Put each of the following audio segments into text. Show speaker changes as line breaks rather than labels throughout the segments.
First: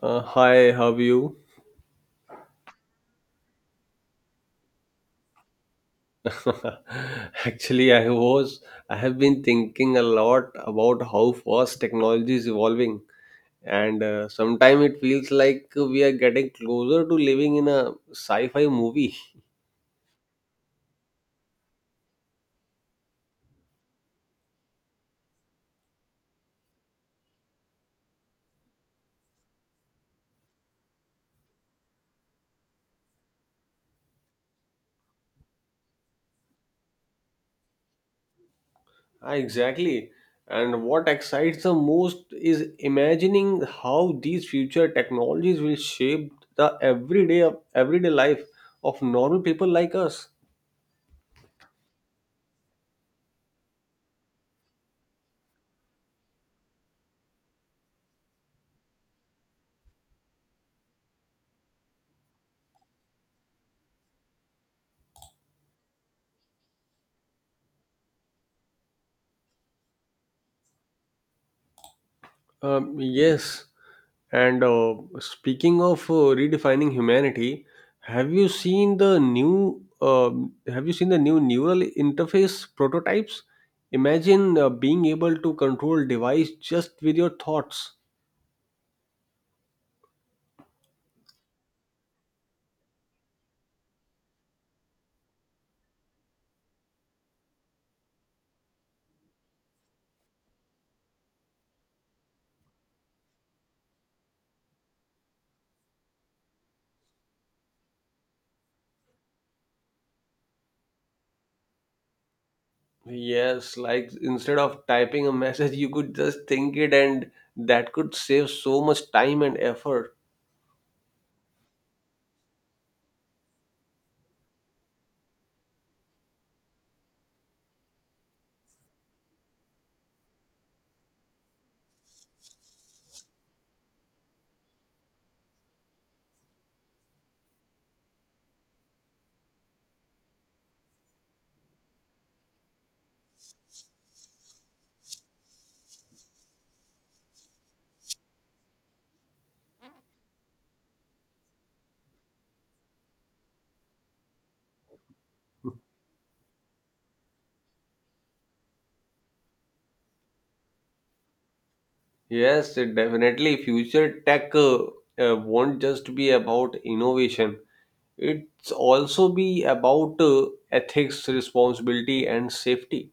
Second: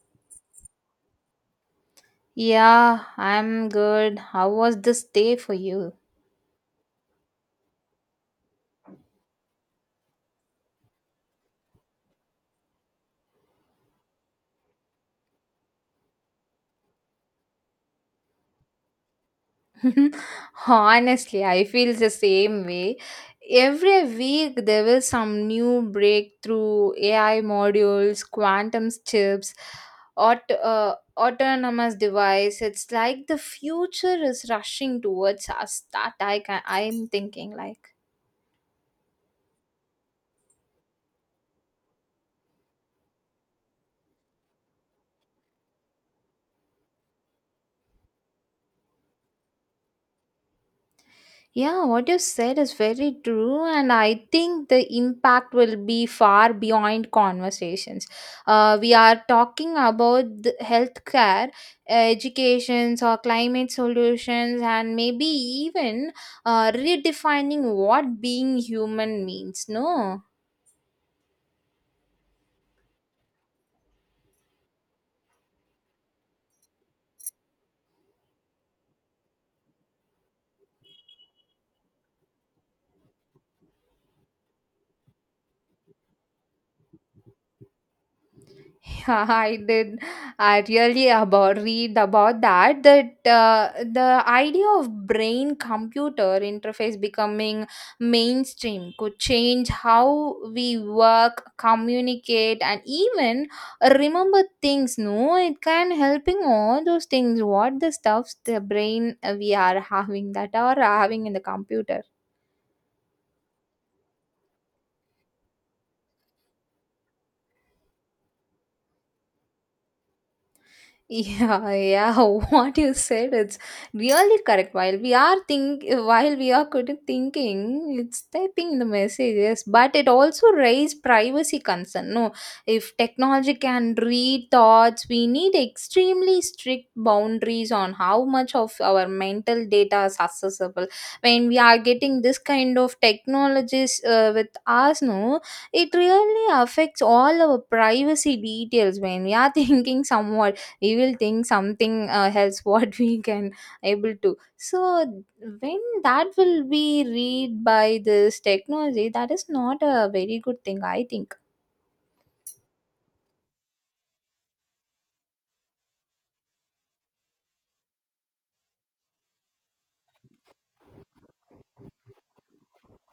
Hi, how are you?
Yeah, I'm good. How was this day for you?
Actually, I was. I have been thinking a lot about how fast technology is evolving, and sometimes it feels like we are getting closer to living in a sci-fi movie.
Honestly, I feel the same way. Every week there was some new breakthrough AI modules, quantum chips, autonomous device. It's like the future is rushing towards us. That I'm thinking like.
Ah, exactly. And what excites the most is imagining how these future technologies will shape the everyday life of normal people like us.
Yeah, what you said is very true, and I think the impact will be far beyond conversations. We are talking about the healthcare, educations, or climate solutions, and maybe even redefining what being human means. No.
Yes, and speaking of redefining humanity, have you seen the new uh, have you seen the new neural interface prototypes? Imagine being able to control device just with your thoughts.
Yeah, I did. I really about read about that. The idea of brain computer interface becoming mainstream could change how we work, communicate, and even remember things. No, it can helping all those things. What the stuffs the brain we are having in the computer.
Yes, like instead of typing a message, you could just think it, and that could save so much time and effort.
Yeah, yeah, what you said, it's really correct. While we are good at thinking, it's typing the messages, but it also raise privacy concern. No, if technology can read thoughts, we need extremely strict boundaries on how much of our mental data is accessible. When we are getting this kind of technologies with us, no, it really affects all our privacy details. When we are thinking somewhat we will think something else what we can able to so when that will be read by this technology that is not a very good thing I think.
Yes, it definitely future tech won't just be about innovation. It's also be about ethics responsibility and safety.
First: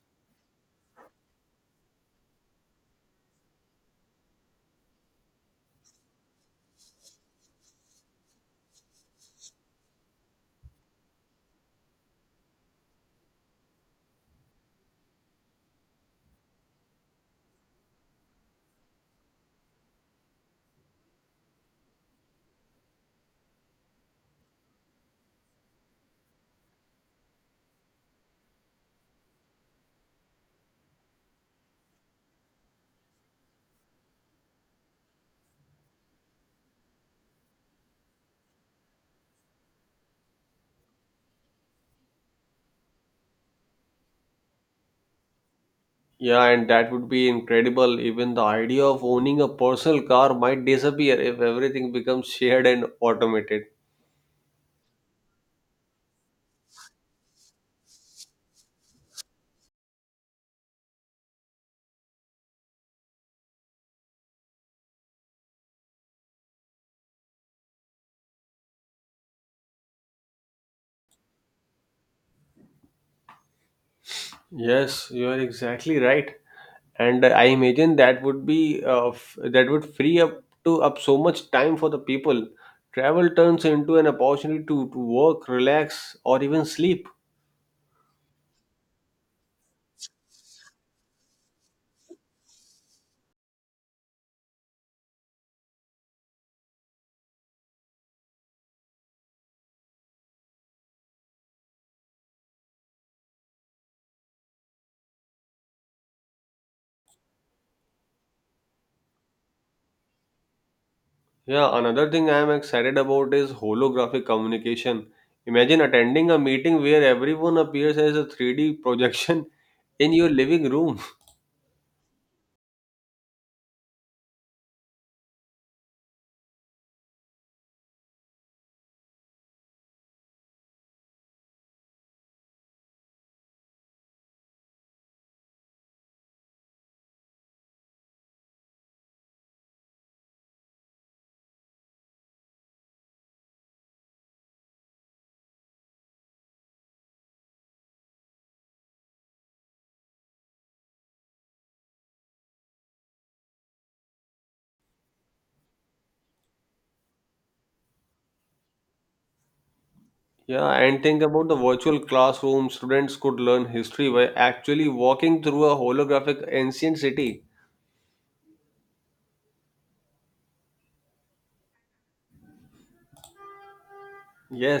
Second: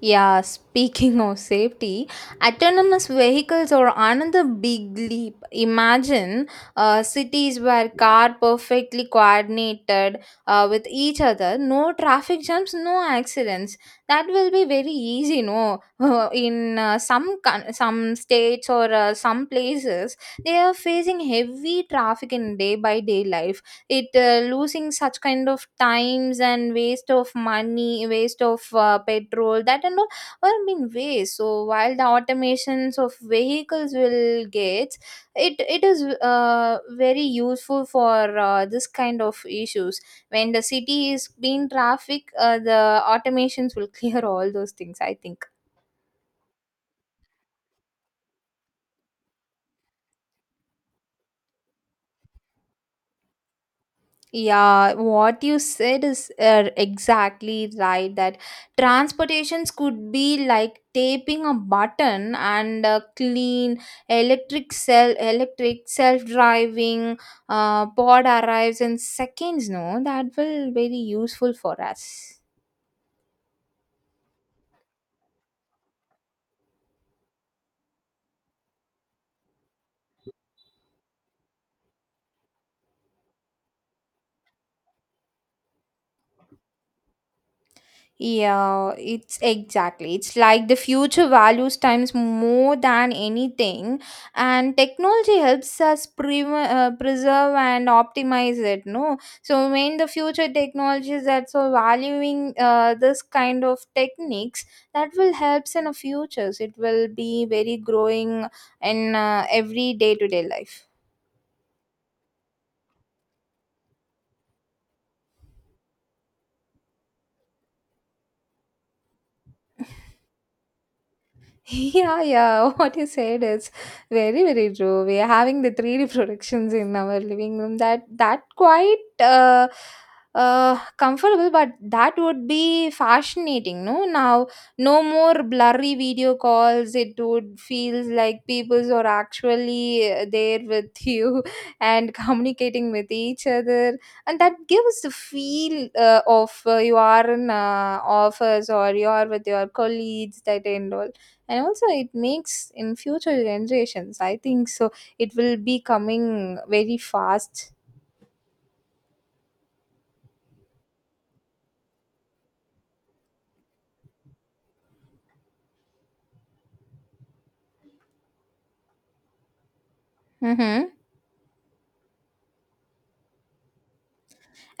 Yeah, speaking of safety, autonomous vehicles are another big leap. Imagine cities where car perfectly coordinated with each other, no traffic jams, no accidents. That will be very easy, no? In some states or some places, they are facing heavy traffic in day by day life. It losing such kind of times and waste of money, waste of petrol that and all been waste. So while the automations of vehicles will get it is very useful for this kind of issues. When the city is being traffic, the automations will clear all those things, I think.
Yeah, and that would be incredible. Even the idea of owning a personal car might disappear if everything becomes shared and automated.
Yeah, what you said is exactly right. That transportations could be like taping a button and a electric self-driving pod arrives in seconds. No, that will very useful for us.
Yes, you are exactly right, and I imagine that would be that would free up to up so much time for the people. Travel turns into an opportunity to work relax or even sleep.
Yeah, it's exactly. It's like the future values times more than anything, and technology helps us preserve and optimize it. No, so when the future technologies that's so valuing this kind of techniques, that will helps in the futures. It will be very growing in every day to day life.
Yeah, another thing I am excited about is holographic communication. Imagine attending a meeting where everyone appears as a 3D projection in your living room.
Yeah, yeah. What you said is very, very true. We are having the 3D productions in our living room. That quite comfortable, but that would be fascinating. No, now no more blurry video calls. It would feel like people are actually there with you and communicating with each other, and that gives the feel of you are in office or you are with your colleagues. That end all, and also it makes in future generations, I think. So it will be coming very fast.
Yeah, and think about the virtual classroom. Students could learn history by actually walking through a holographic ancient city.
Mm-hmm.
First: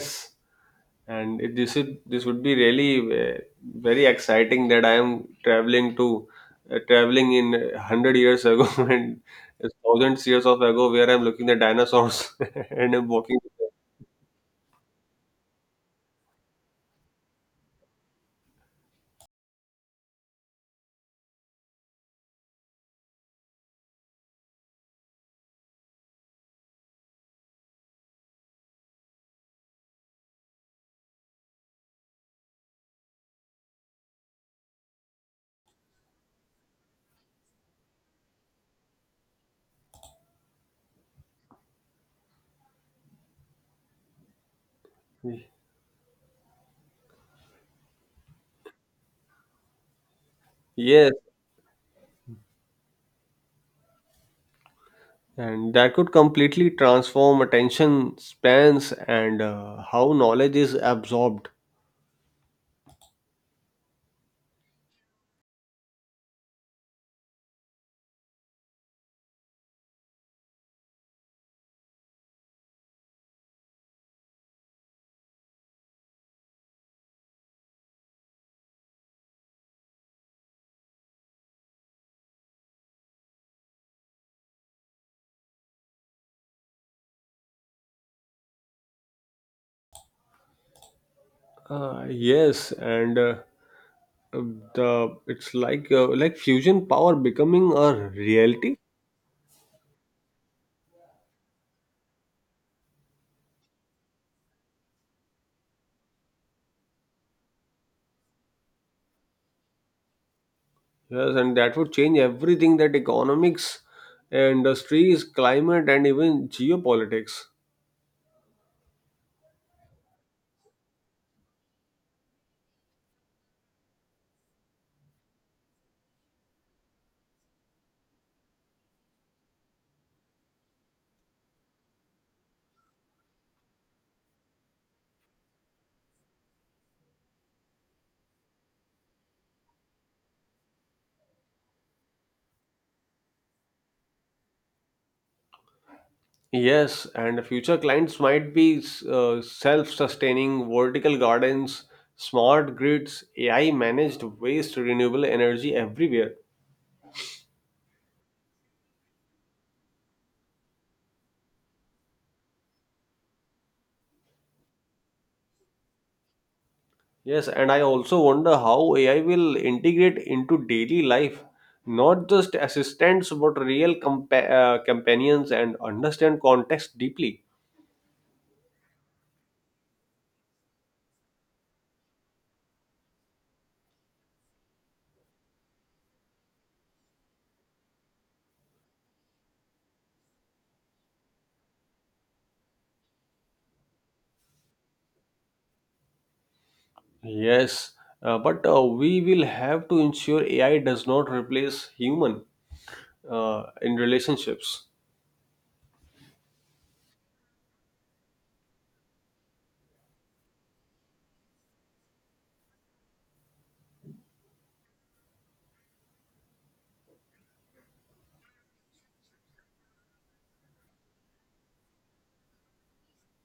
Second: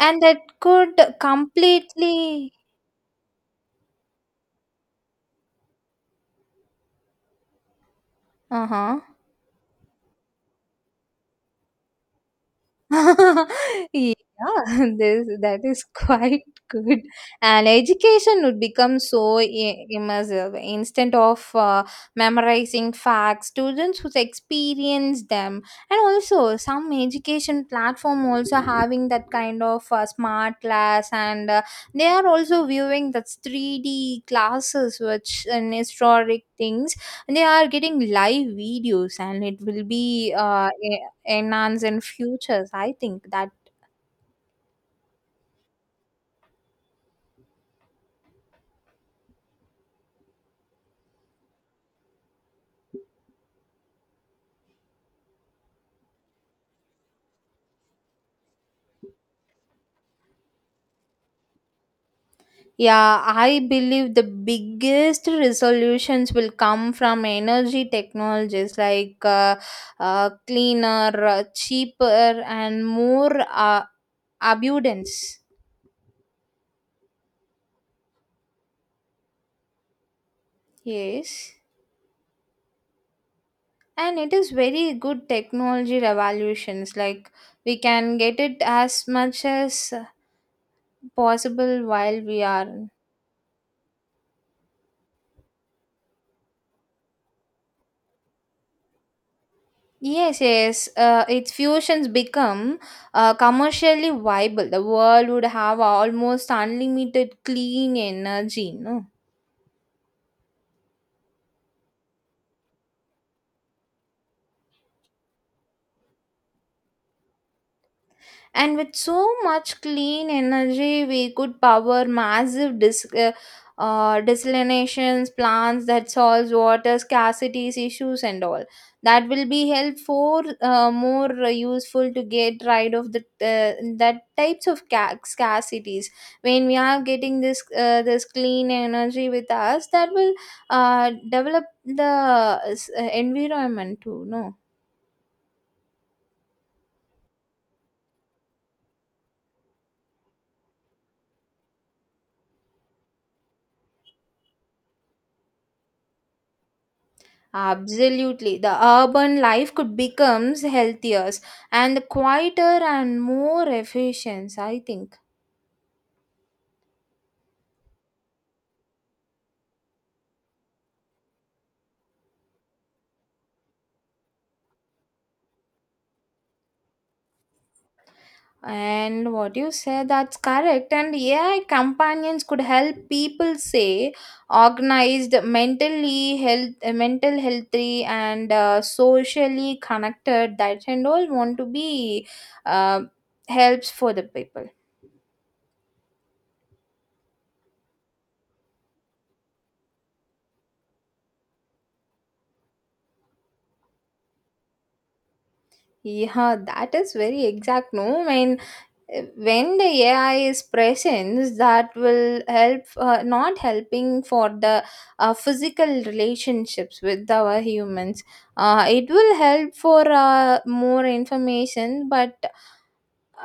And that could
And it, this would
completely...
be really very exciting that I am traveling to traveling in 100 years ago
Uh-huh.
and thousands years of ago where I'm looking at dinosaurs and I'm walking with them.
Yeah. This that is quite good. And education would become so immersive. Instead of memorizing facts, students would experience them. And also some education platform also having that kind of smart class, and they are also viewing that 3D classes which in historic things, they are getting live videos, and it will be enhance and futures, I think that.
Yes, and that could completely transform attention spans and how knowledge is absorbed.
Yeah, I believe the biggest resolutions will come from energy technologies like cleaner, cheaper and more uh, abundance. Yes, and it is very good technology revolutions, like we can get it as much as possible while we
Yes,
are...
and the it's like fusion power becoming a reality.
Yes, yes. Its fusions become commercially viable. The world would have almost unlimited clean energy. No.
Yes, and that would change everything: that economics, industries, climate, and even geopolitics.
And with so much clean energy we could power massive desalinations plants that solves water scarcity issues and all. That will be helpful, more useful to get rid of the that types of scarcities. When we are getting this clean energy with us, that will develop the environment too, no.
Yes, and future clients might be self sustaining vertical gardens, smart grids, AI managed waste, renewable energy everywhere.
Absolutely. The urban life could becomes healthier and quieter and more efficient, I think.
Yes, and I also wonder how AI will integrate into daily life, not just assistants, but real companions and understand context deeply.
And what you said, that's correct. And AI companions could help people say organized, mental healthy, and socially connected. That and all want to be uh, helps for the people.
Yes, but we will have to ensure AI does not replace human in relationships.
Yeah, that is very exact. No, I mean. When the AI is present, that will help, not helping for the physical relationships with our humans. It will help for more information, but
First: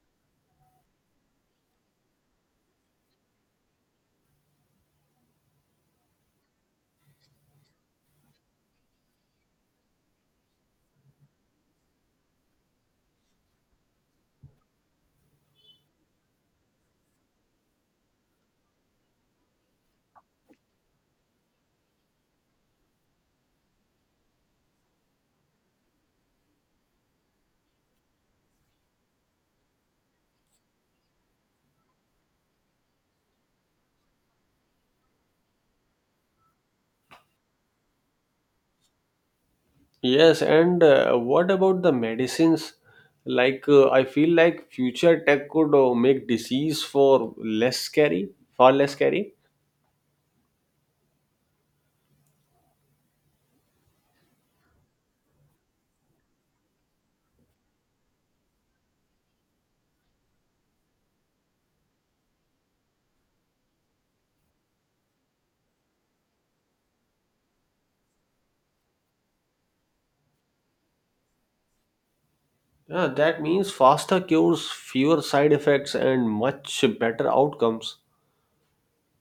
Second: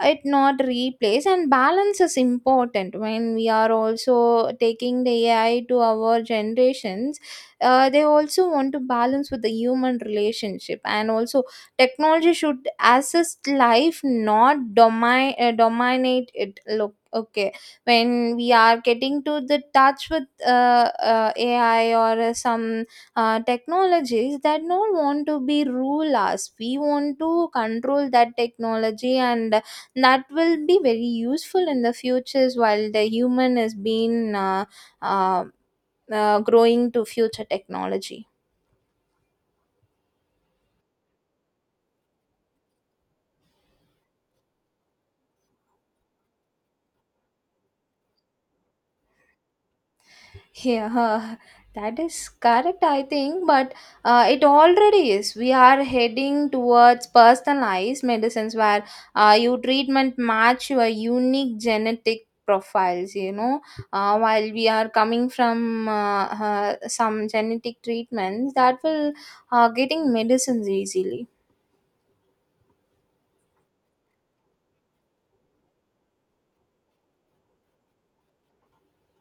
it not replace, and balance is important. When we are also taking the AI to our generations, they also want to balance with the human relationship. And also technology should assist life, not dominate it, look, okay. When we are getting to the touch with AI or some technologies, that not want to be rule us. We want to control that technology, and that will be very useful in the futures while the human is being uh, growing to future technology.
Yes, and what about the medicines? Like, I feel like future tech could make disease for less scary, far less scary.
Yeah, that is correct, I think. But it already is, we are heading towards personalized medicines where your treatment match your unique genetic profiles, you know. While we are coming from some genetic treatments, that will getting medicines easily.
Yeah, that means faster cures, fewer side effects, and much better outcomes.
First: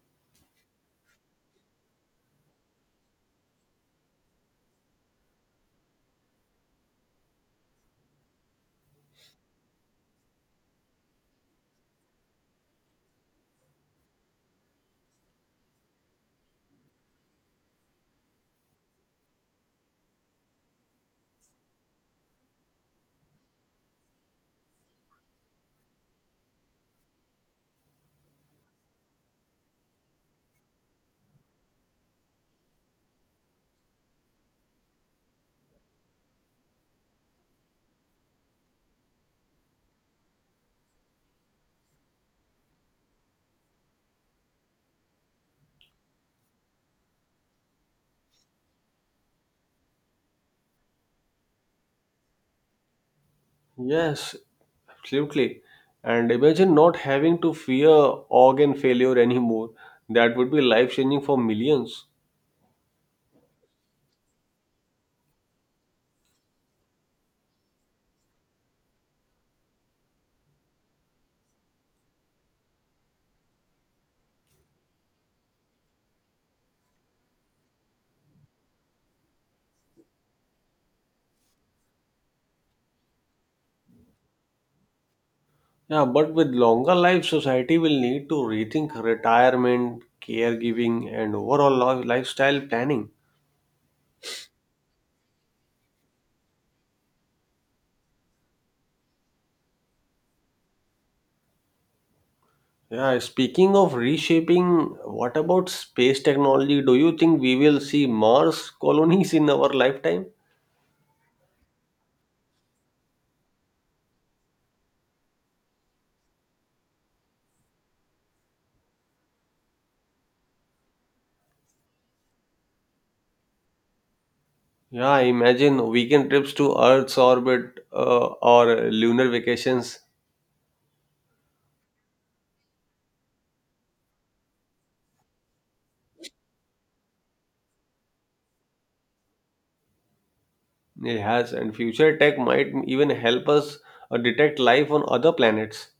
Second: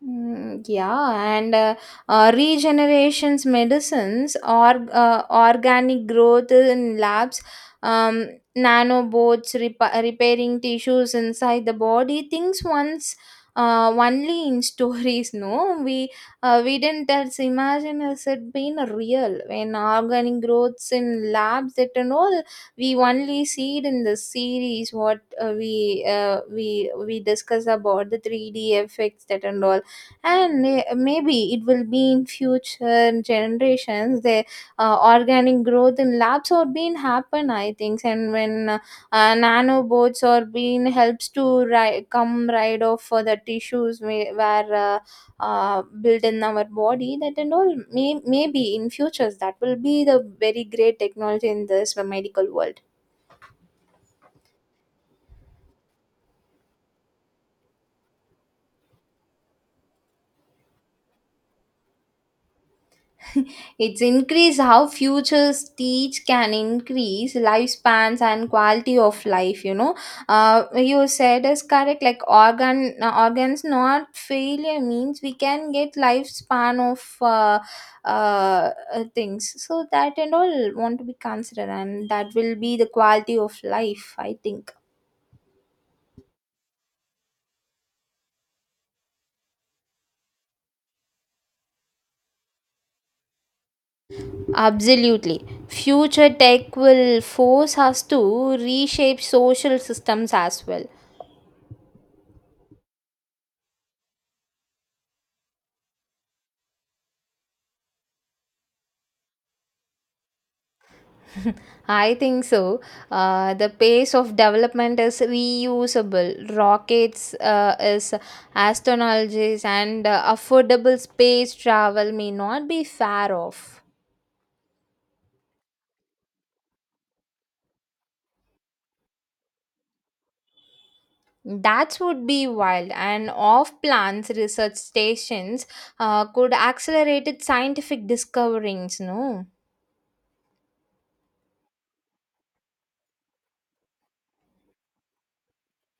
Mm, yeah, and regenerations medicines or organic growth in labs, um, nanobots repairing tissues inside the body. Things once only in stories. No, we didn't else imagine as it being real. When organic growths in labs that and all, we only see it in the series. What we discuss about the three D effects that and all. And eh, maybe it will be in future generations the organic growth in labs are being happen, I think. And when nanobots are being helps to come right off for the tissues, where built in our body, that and all, maybe in futures that will be the very great technology in this medical world.
Yes, absolutely. And imagine not having to fear organ failure anymore. That would be life changing for millions.
It's increased how futures teach can increase lifespans and quality of life. You know, you said is correct. Like organs not failure means we can get lifespan of uh, things. So that and all want to be considered, and that will be the quality of life, I think.
Yeah, but with longer life, society will need to rethink retirement, caregiving, and overall lifestyle planning.
Absolutely. Future tech will force us to reshape social systems as well.
Yeah, speaking of reshaping, what about space technology? Do you think we will see Mars colonies in our lifetime?
I think so. The pace of development is reusable. Rockets is astronologies and affordable space travel may not be far off.
Yeah, imagine weekend trips to Earth's orbit or lunar vacations.
That would be wild, and off plans research stations could accelerate its scientific discoveries. No.
It has, and future tech might even help us detect life on other planets.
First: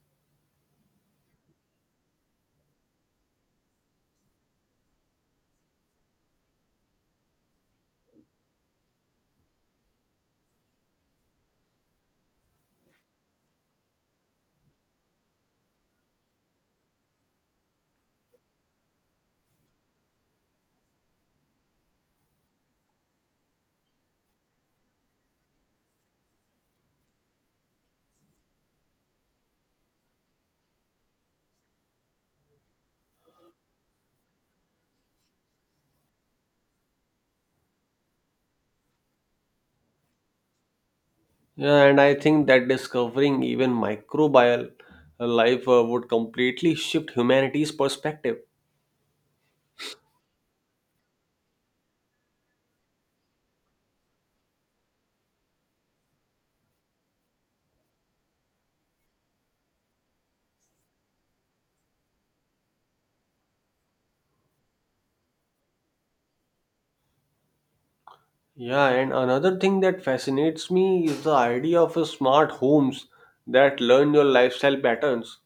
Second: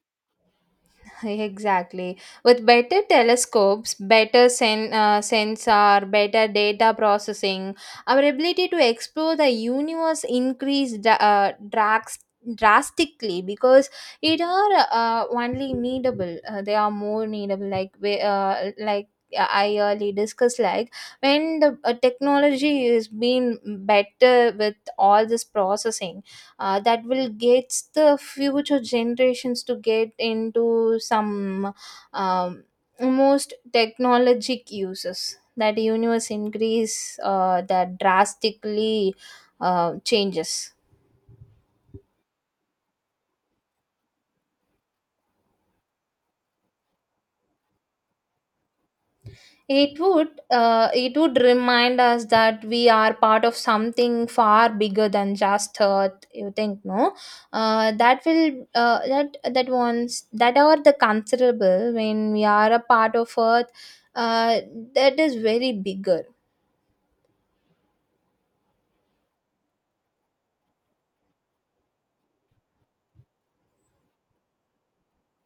Exactly. With better telescopes, sensor, better data processing, our ability to explore the universe increased drastically because it are only needable. They are more needable. Like I early discussed, like when the technology is being better with all this processing, that will get the future generations to get into some um, most technologic uses, that universe increase that drastically changes.
Yeah, and I think that discovering even microbial life would completely shift humanity's perspective.
It would remind us that we are part of something far bigger than just Earth. You think, no? That will that that ones that are the considerable when we are a part of Earth. Uh, that is very bigger.
Yeah, and another thing that fascinates me is the idea of a smart homes that learn your lifestyle patterns.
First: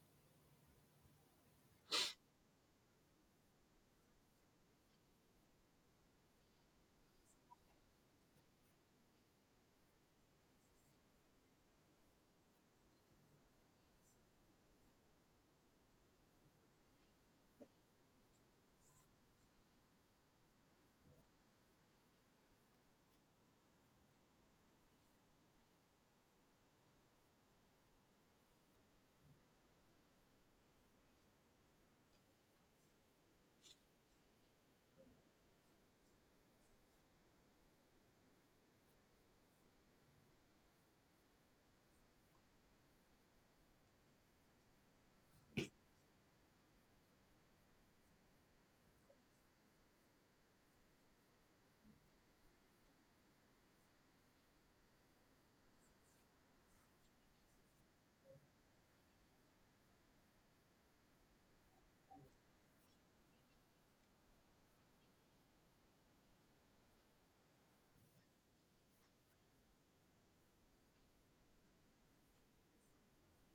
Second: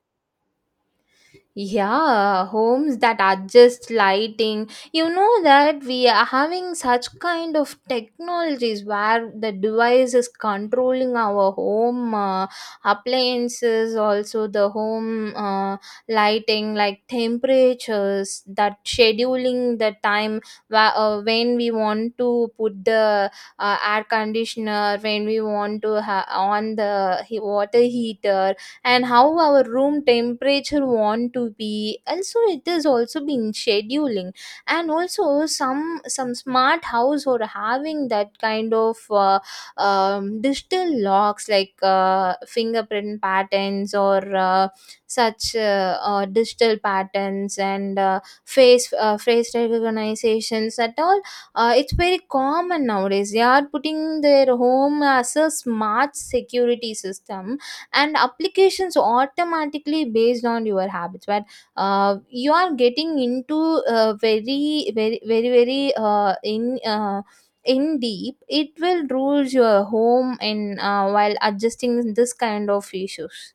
Yeah, homes that adjust lighting. You know that we are having such kind of technologies where the device is controlling our home appliances, also the home lighting, like temperatures, that scheduling the time when we want to put the air conditioner, when we want to on the water heater, and how our room temperature want to be, also it is also been scheduling. And also some smart house or having that kind of digital locks, like fingerprint patterns or such digital patterns, and face recognitions at all. It's very common nowadays they are putting their home as a smart security system and applications automatically based on your habits. But you are getting into very, very, very, very in deep, it will rules your home and while adjusting this kind of issues.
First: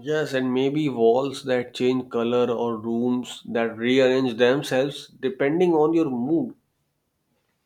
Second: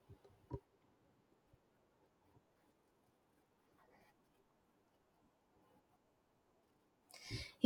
Yes, and maybe walls that change color or rooms that rearrange themselves depending on your mood.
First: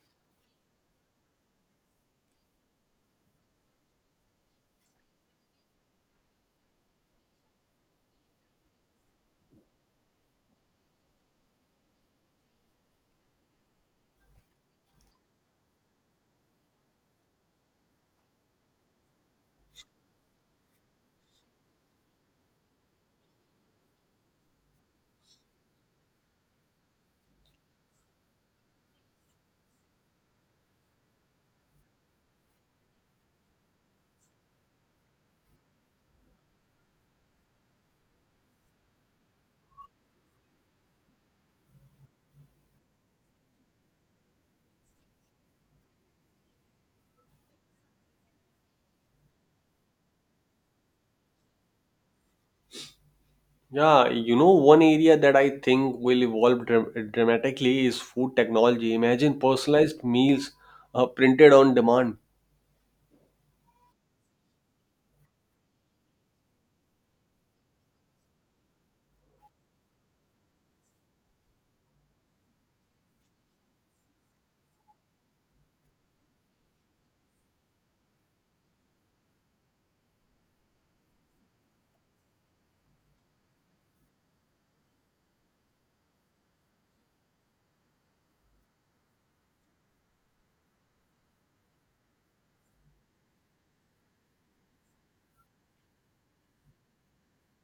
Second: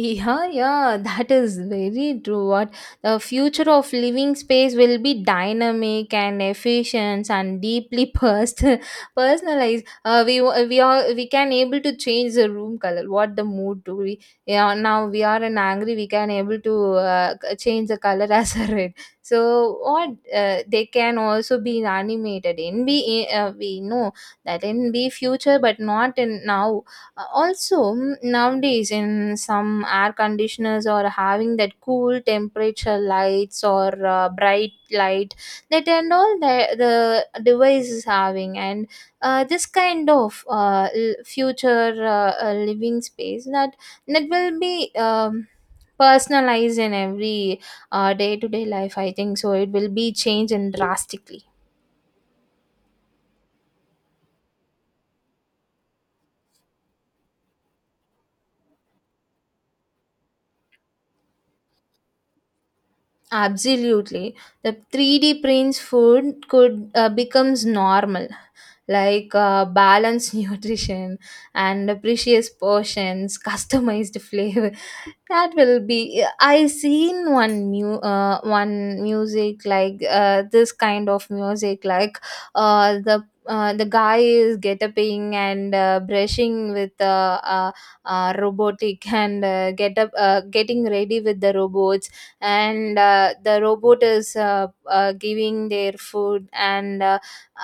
Yeah, yeah, that is very true. What the future of living space will be dynamic and efficient and deeply personal, personalized. We are we can able to change the room color, what the mood to be. Yeah, now we are in angry, we can able to change the color as a red. So what they can also be animated in be we know that in be future, but not in now also nowadays in some air conditioners are having that cool temperature lights or bright light that and all the device is having and this kind of future living space that will be personalized in every day-to-day life. I think so it will be changed and drastically.
Yeah, you know, one area that I think will evolve dramatically is food technology. Imagine personalized meals printed on demand.
Absolutely. The 3D prints food could becomes normal, like balanced nutrition and precious portions, customized flavor. That will be, I seen one one music like this kind of music like the guy is get and brushing with robotic and get up, getting ready with the robots, and the robot is giving their food, and uh,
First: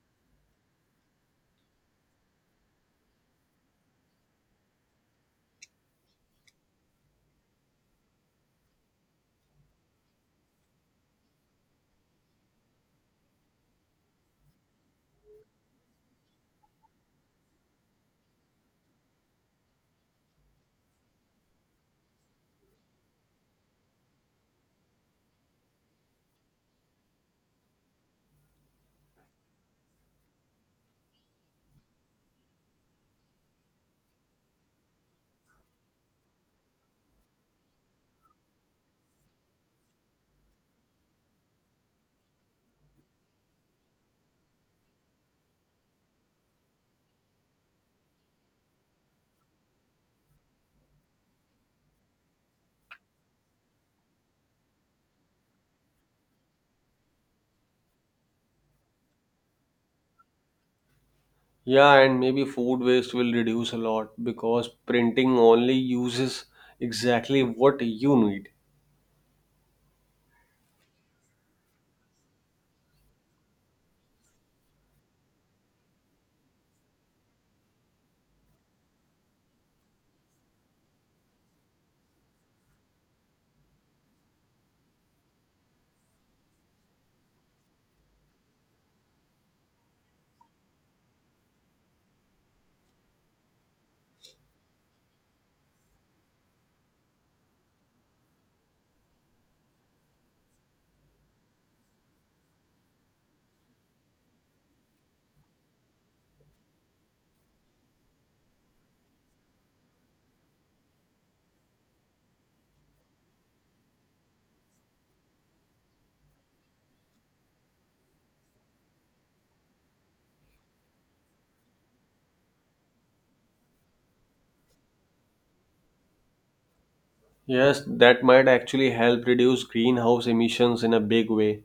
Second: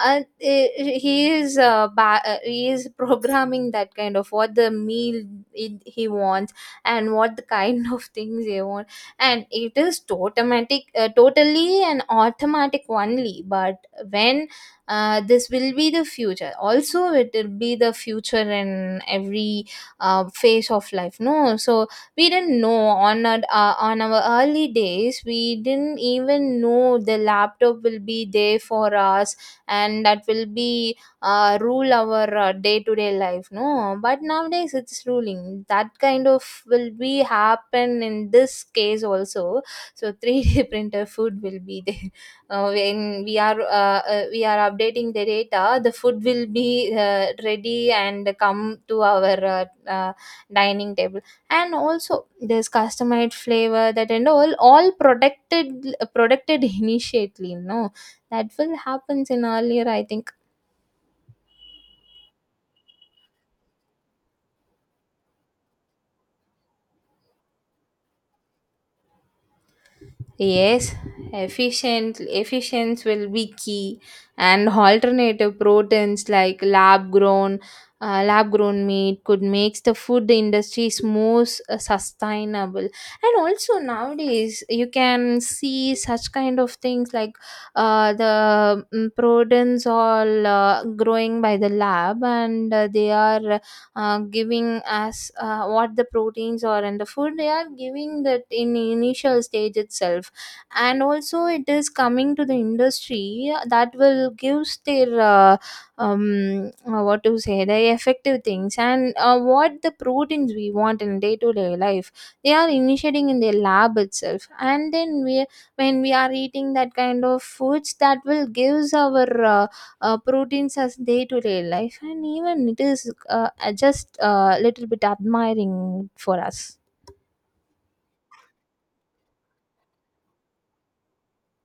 uh, he he is he is programming that kind of what the meal it, he wants, and what the kind of things they want, and it is automatic, totally an automatic only. But when this will be the future, also it will be the future in every phase of life, no? So we didn't know on our early days, we didn't even know the laptop will be there for us, and that will be rule our day to day life, no? But nowadays it's ruling. That kind of will be happen in this case also. So 3D printer food will be there. When we are updating the data, the food will be ready and come to our uh, dining table, and also there's customized flavor that and all, all protected initially, no? That will happens in earlier, I think.
Yeah, and maybe food waste will reduce a lot because printing only uses exactly what you need.
Yes, efficient efficiency will be key, and alternative proteins like lab grown meat could make the food industries more sustainable. And also nowadays, you can see such kind of things like proteins all growing by the lab, and they are giving us what the proteins are in the food. They are giving that in initial stage itself, and also it is coming to the industry that will gives their what to say, the effective things, and what the proteins we want in day to day life, they are initiating in their lab itself. And then we, when we are eating that kind of foods, that will gives our proteins as day to day life, and even it is just a little bit admiring for us.
Yes, that might actually help reduce greenhouse emissions in a big way.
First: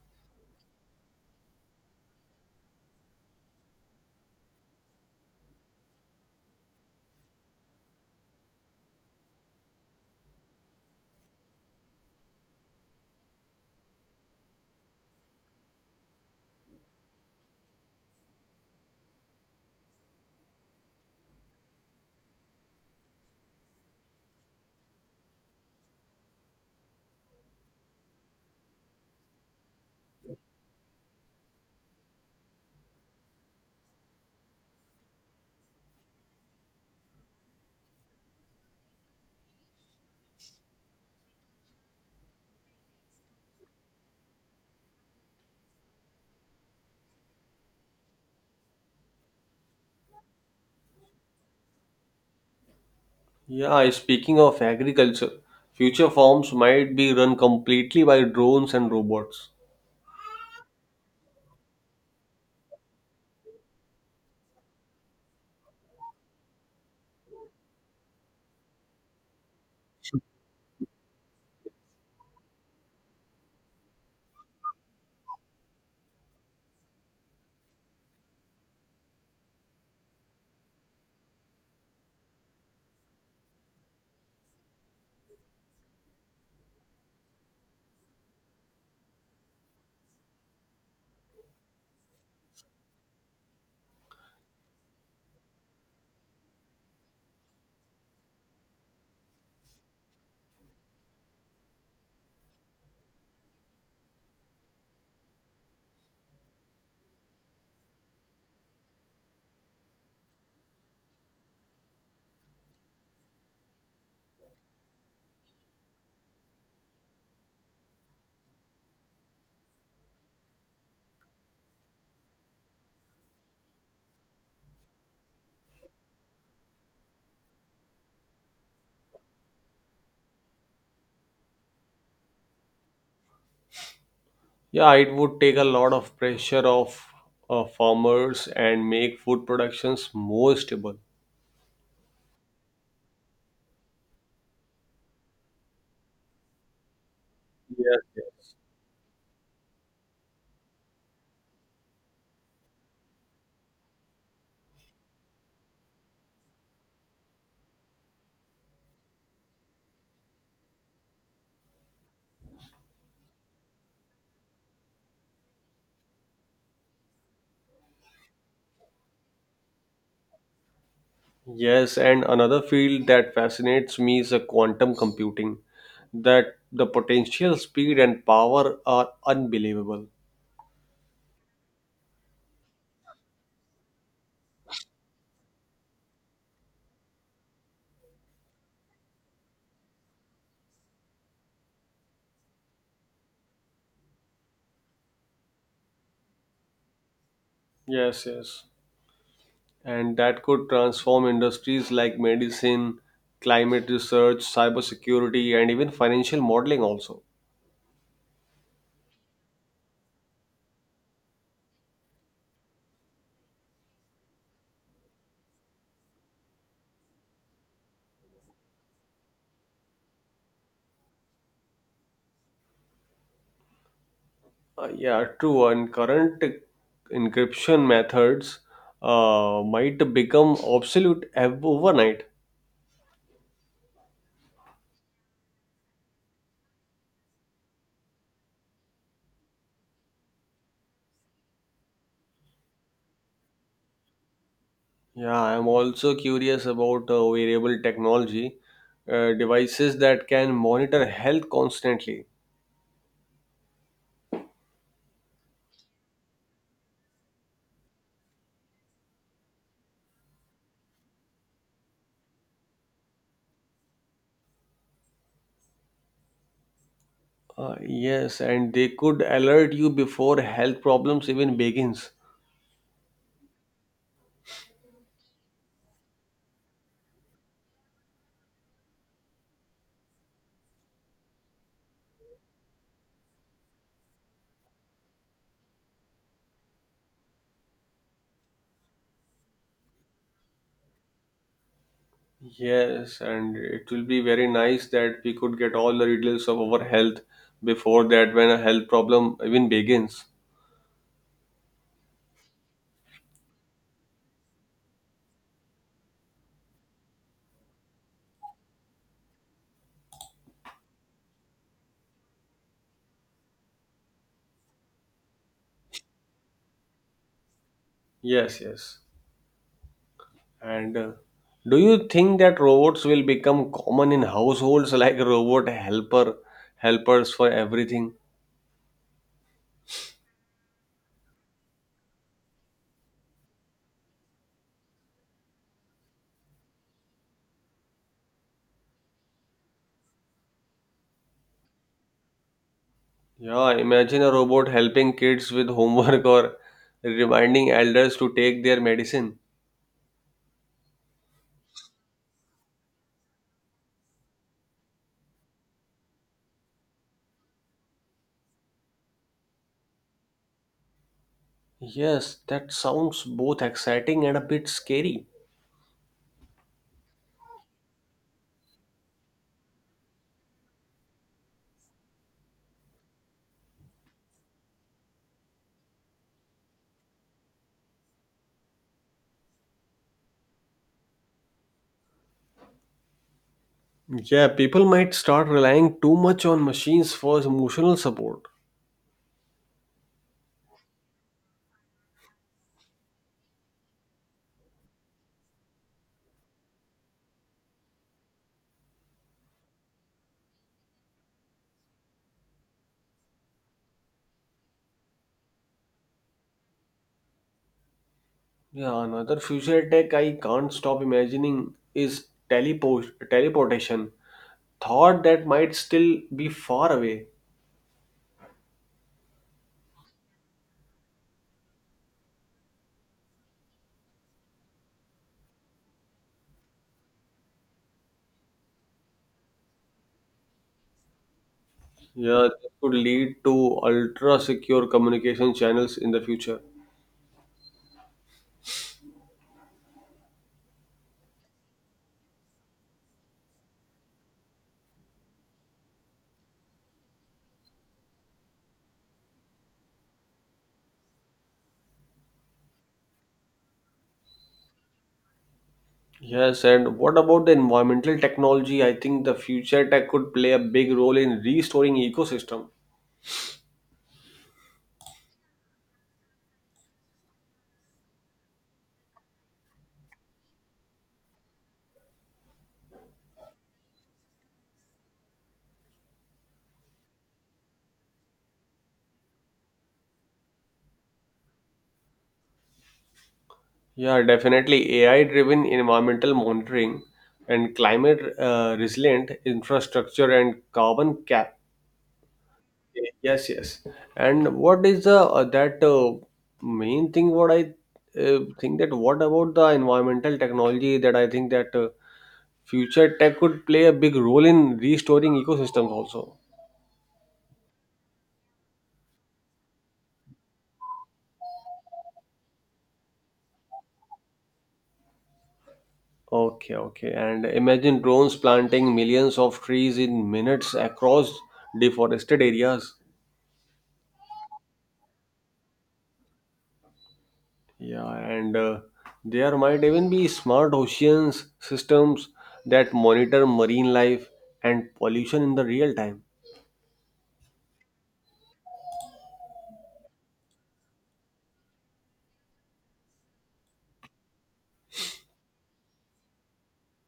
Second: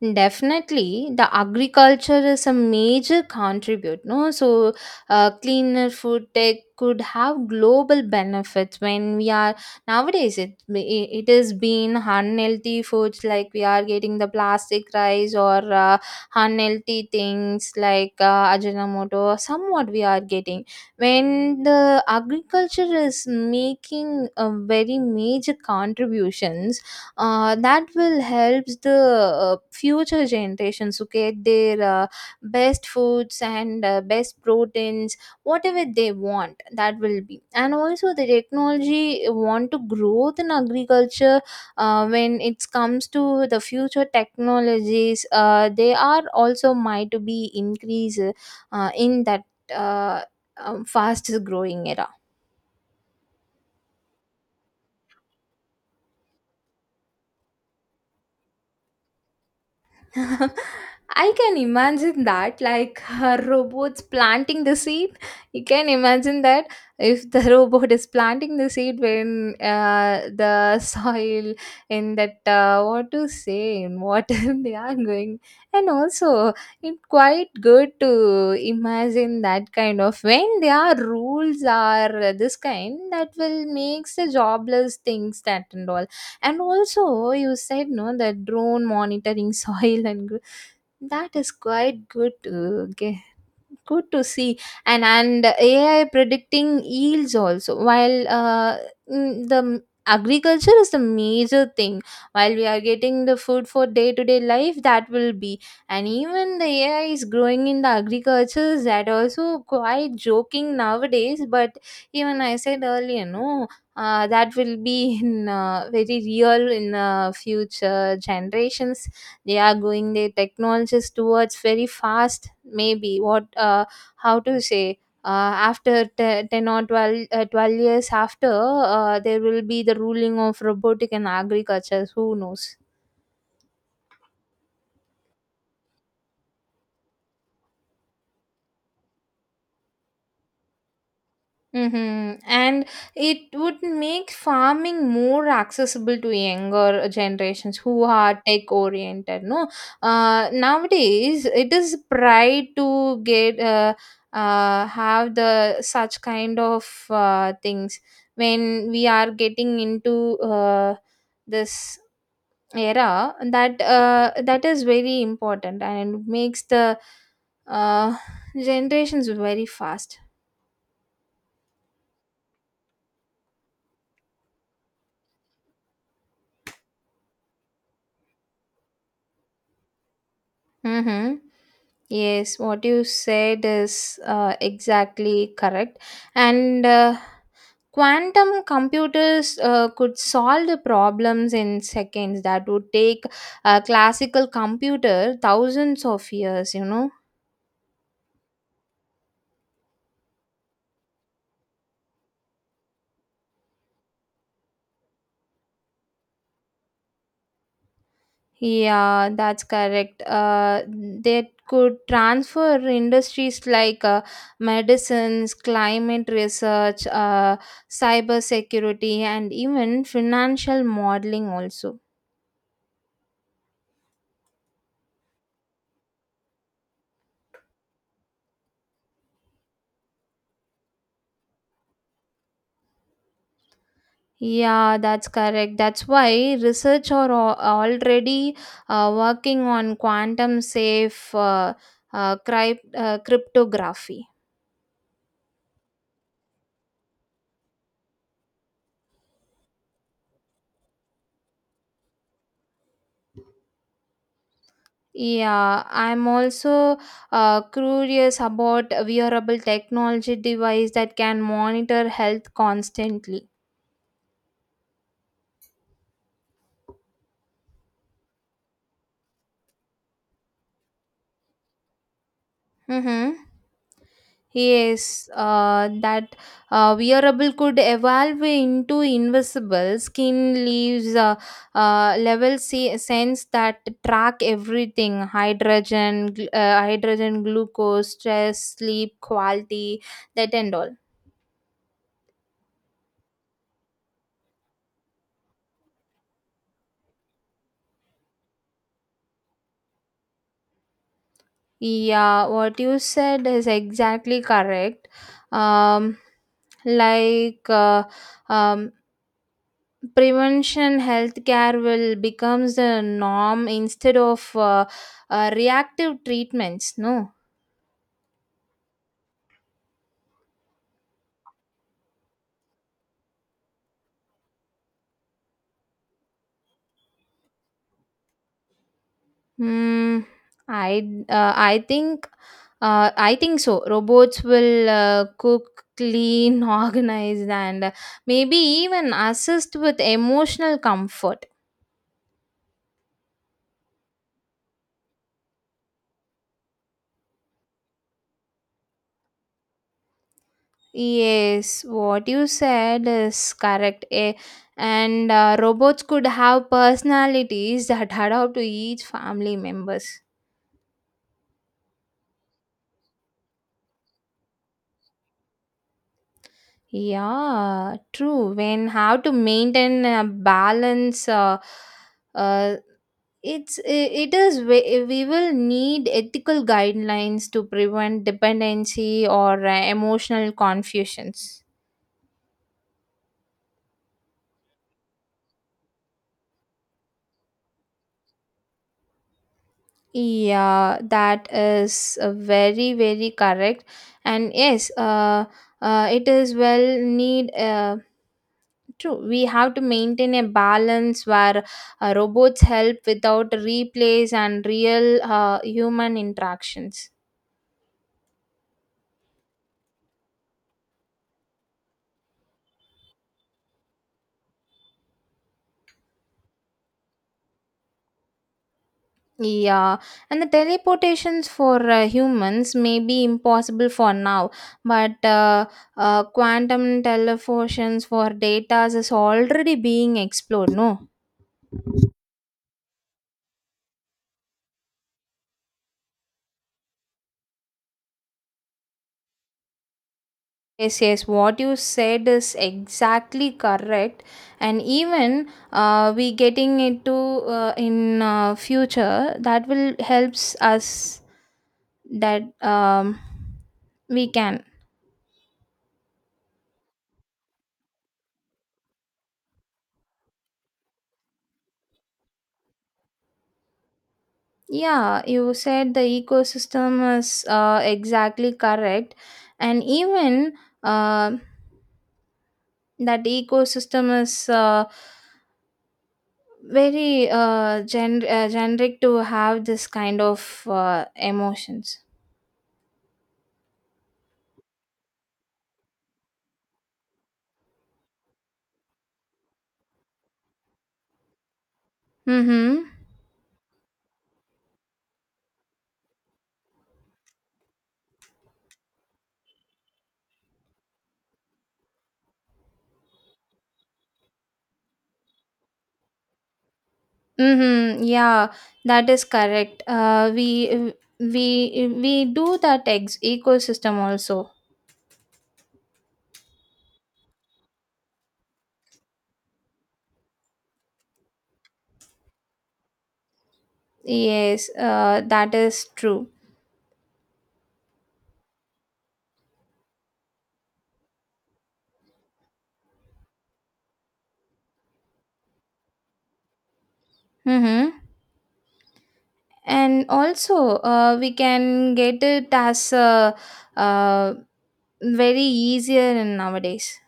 Definitely, the agriculture is a major contribute, no? So cleaner food tech could have global benefits. When we are nowadays, it is being unhealthy foods, like we are getting the plastic rice or unhealthy things like ajinomoto. Somewhat we are getting when the agriculture is making a very major contributions, that will helps the future generations to get their best foods and best proteins whatever they want. That will be, and also the technology want to growth in agriculture. When it comes to the future technologies, they are also might to be increase in that uh, fast growing era.
Yeah, speaking of agriculture, future farms might be run completely by drones and robots.
I can imagine that, like her robots planting the seed. You can imagine that if the robot is planting the seed when the soil, in that what to say, in water they are going. And also, it's quite good to imagine that kind of, when there are rules are this kind, that will makes the jobless things that and all. And also you said no, the drone monitoring, soil and that is quite good to good to see. And AI predicting yields also. While agriculture is the major thing, while we are getting the food for day to day life, that will be. And even the AI is growing in the agriculture, that also quite joking nowadays. But even I said earlier, no, that will be in very real in future generations. They are going their technologies towards very fast. Maybe what how to say, after 10 or 12, 12 years after, there will be the ruling of robotic and agriculture, who knows.
Yeah, it would take a lot of pressure off farmers and make food productions more stable.
Mm-hmm. And it would make farming more accessible to younger generations
Yes,
who are
yes.
tech oriented, no? Nowadays it is pride to get have the such kind of things when we are getting into this era that that is very important, and makes the uh, generations very fast.
Yes, and another field that fascinates me is the quantum computing, that the potential speed and power are unbelievable.
Mm-hmm. Yes, what you said is exactly correct. And quantum computers could solve the problems in seconds that would take a classical computer thousands of years, you know.
Yes, yes. And that could transform industries like medicine, climate research, cybersecurity, and even financial modeling also.
Yeah, that's correct. They could transfer industries like medicines, climate research, cyber security, and even financial modeling also.
Yeah, true. And current encryption methods might become obsolete overnight.
Yeah, that's correct. That's why research are already working on quantum safe cryptography.
Yeah, I'm also curious about wearable technology, devices that can monitor health constantly.
Yeah, I'm also curious about wearable technology device that can monitor health constantly.
Yes, and they could alert you before health problems even begins.
Mm-hmm. Yes, that wearable could evolve into invisible skin leaves uh, uh, level sense that track everything: hydrogen, hydrogen, glucose, stress, sleep quality, that and all.
Yes, and it will be very nice that we could get all the details of our health before that when a health problem even begins.
Yeah, what you said is exactly correct. Um, like uh, um, prevention healthcare will becomes the norm instead of reactive treatments, no?
Yes, yes. And do you think that robots will become common in households like robot helper helpers for everything?
Hmm. I I think I think so robots will cook, clean, organize, and maybe even assist with emotional comfort.
Yeah, imagine a robot helping kids with homework or reminding elders to take their medicine.
Yes, what you said is correct. Eh, and robots could have personalities that adapt to each family members.
Yes, that sounds both exciting and a bit scary.
Yeah, true. When how to maintain a balance, uh, it is we will need ethical guidelines to prevent dependency or emotional confusions.
Yeah, people might start relying too much on machines for emotional support.
Yeah, that is uh, very correct. And yes, it is well need true, we have to maintain a balance where robots help without replace and real human interactions.
Yeah, another future tech I can't stop imagining is teleportation. Thought that might still be far away.
Yeah, and the teleportations for humans may be impossible for now, but quantum teleportations for data is already being explored, no?
Yeah, this could lead to ultra secure communication channels in the future.
Yes, yes, what you said is exactly correct. And even we getting into in future that will helps us that we can.
Yes, and what about the environmental technology? I think the future tech could play a big role in restoring ecosystem.
Yeah, you said the ecosystem is exactly correct. And even uh, that ecosystem is uh, very generic to have this kind of emotions.
Yeah, definitely AI-driven environmental monitoring and climate resilient infrastructure and carbon cap.
Mm-hmm.
Yes, yes. And what is the that main thing? What I think that what about the environmental technology that I think that future tech could play a big role in restoring ecosystems also.
Mm-hmm. Yeah, that is correct. We we do that ecosystem also.
Okay, okay. And imagine drones planting millions of trees in minutes across deforested areas.
Yes, that is true.
Yeah, and there might even be smart oceans systems that monitor marine life and pollution in the real time.
Mm-hmm. And also, we can get it as uh, very easier in nowadays.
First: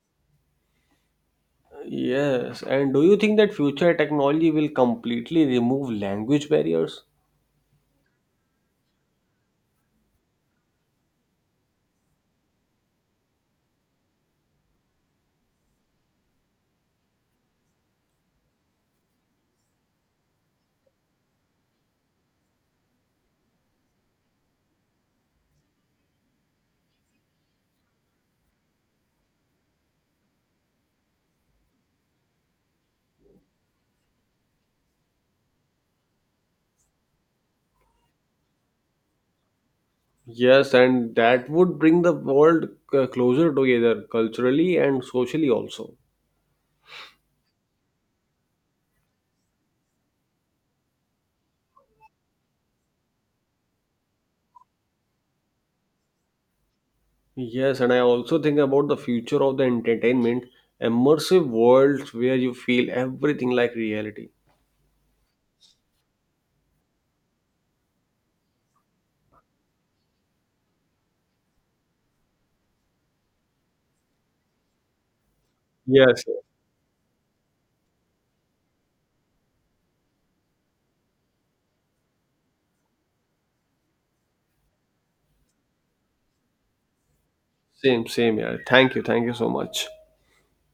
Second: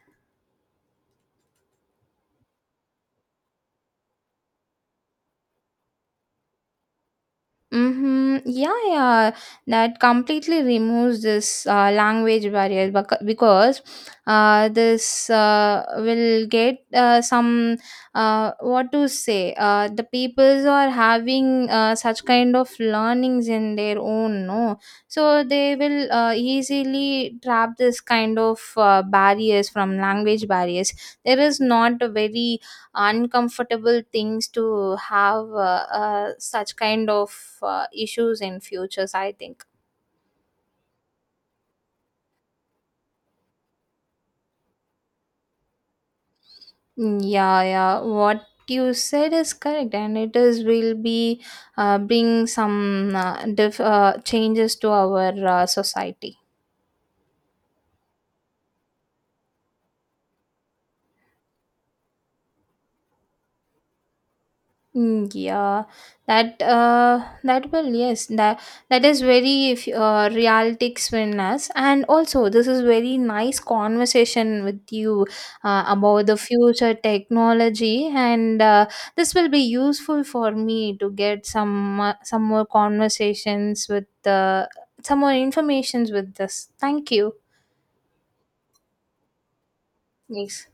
Yes, and do you think that future technology will completely remove language barriers?
Mm-hmm. Yeah, yeah. That completely removes this language barrier, because this will get some what to say. The peoples are having such kind of learnings in their own, no? So they will easily trap this kind of barriers from language barriers. There is not a very uncomfortable things to have such kind of issues in futures, I think.
Yes, and that would bring the world closer together culturally and socially also.
Mm, yeah, yeah, what you said is correct, and it is will be bring some changes to our society.
Yes, and I also think about the future of the entertainment, immersive worlds where you feel everything like reality.
Mm, yeah, that that will yes, that that is very, if realistic us. And also this is very nice conversation with you
Yes,
about the
yes.
future technology. And this will be useful for me to get some more conversations with some more informations with this. Thank you.
Same, same. Yeah. Thank you so much.
Yes.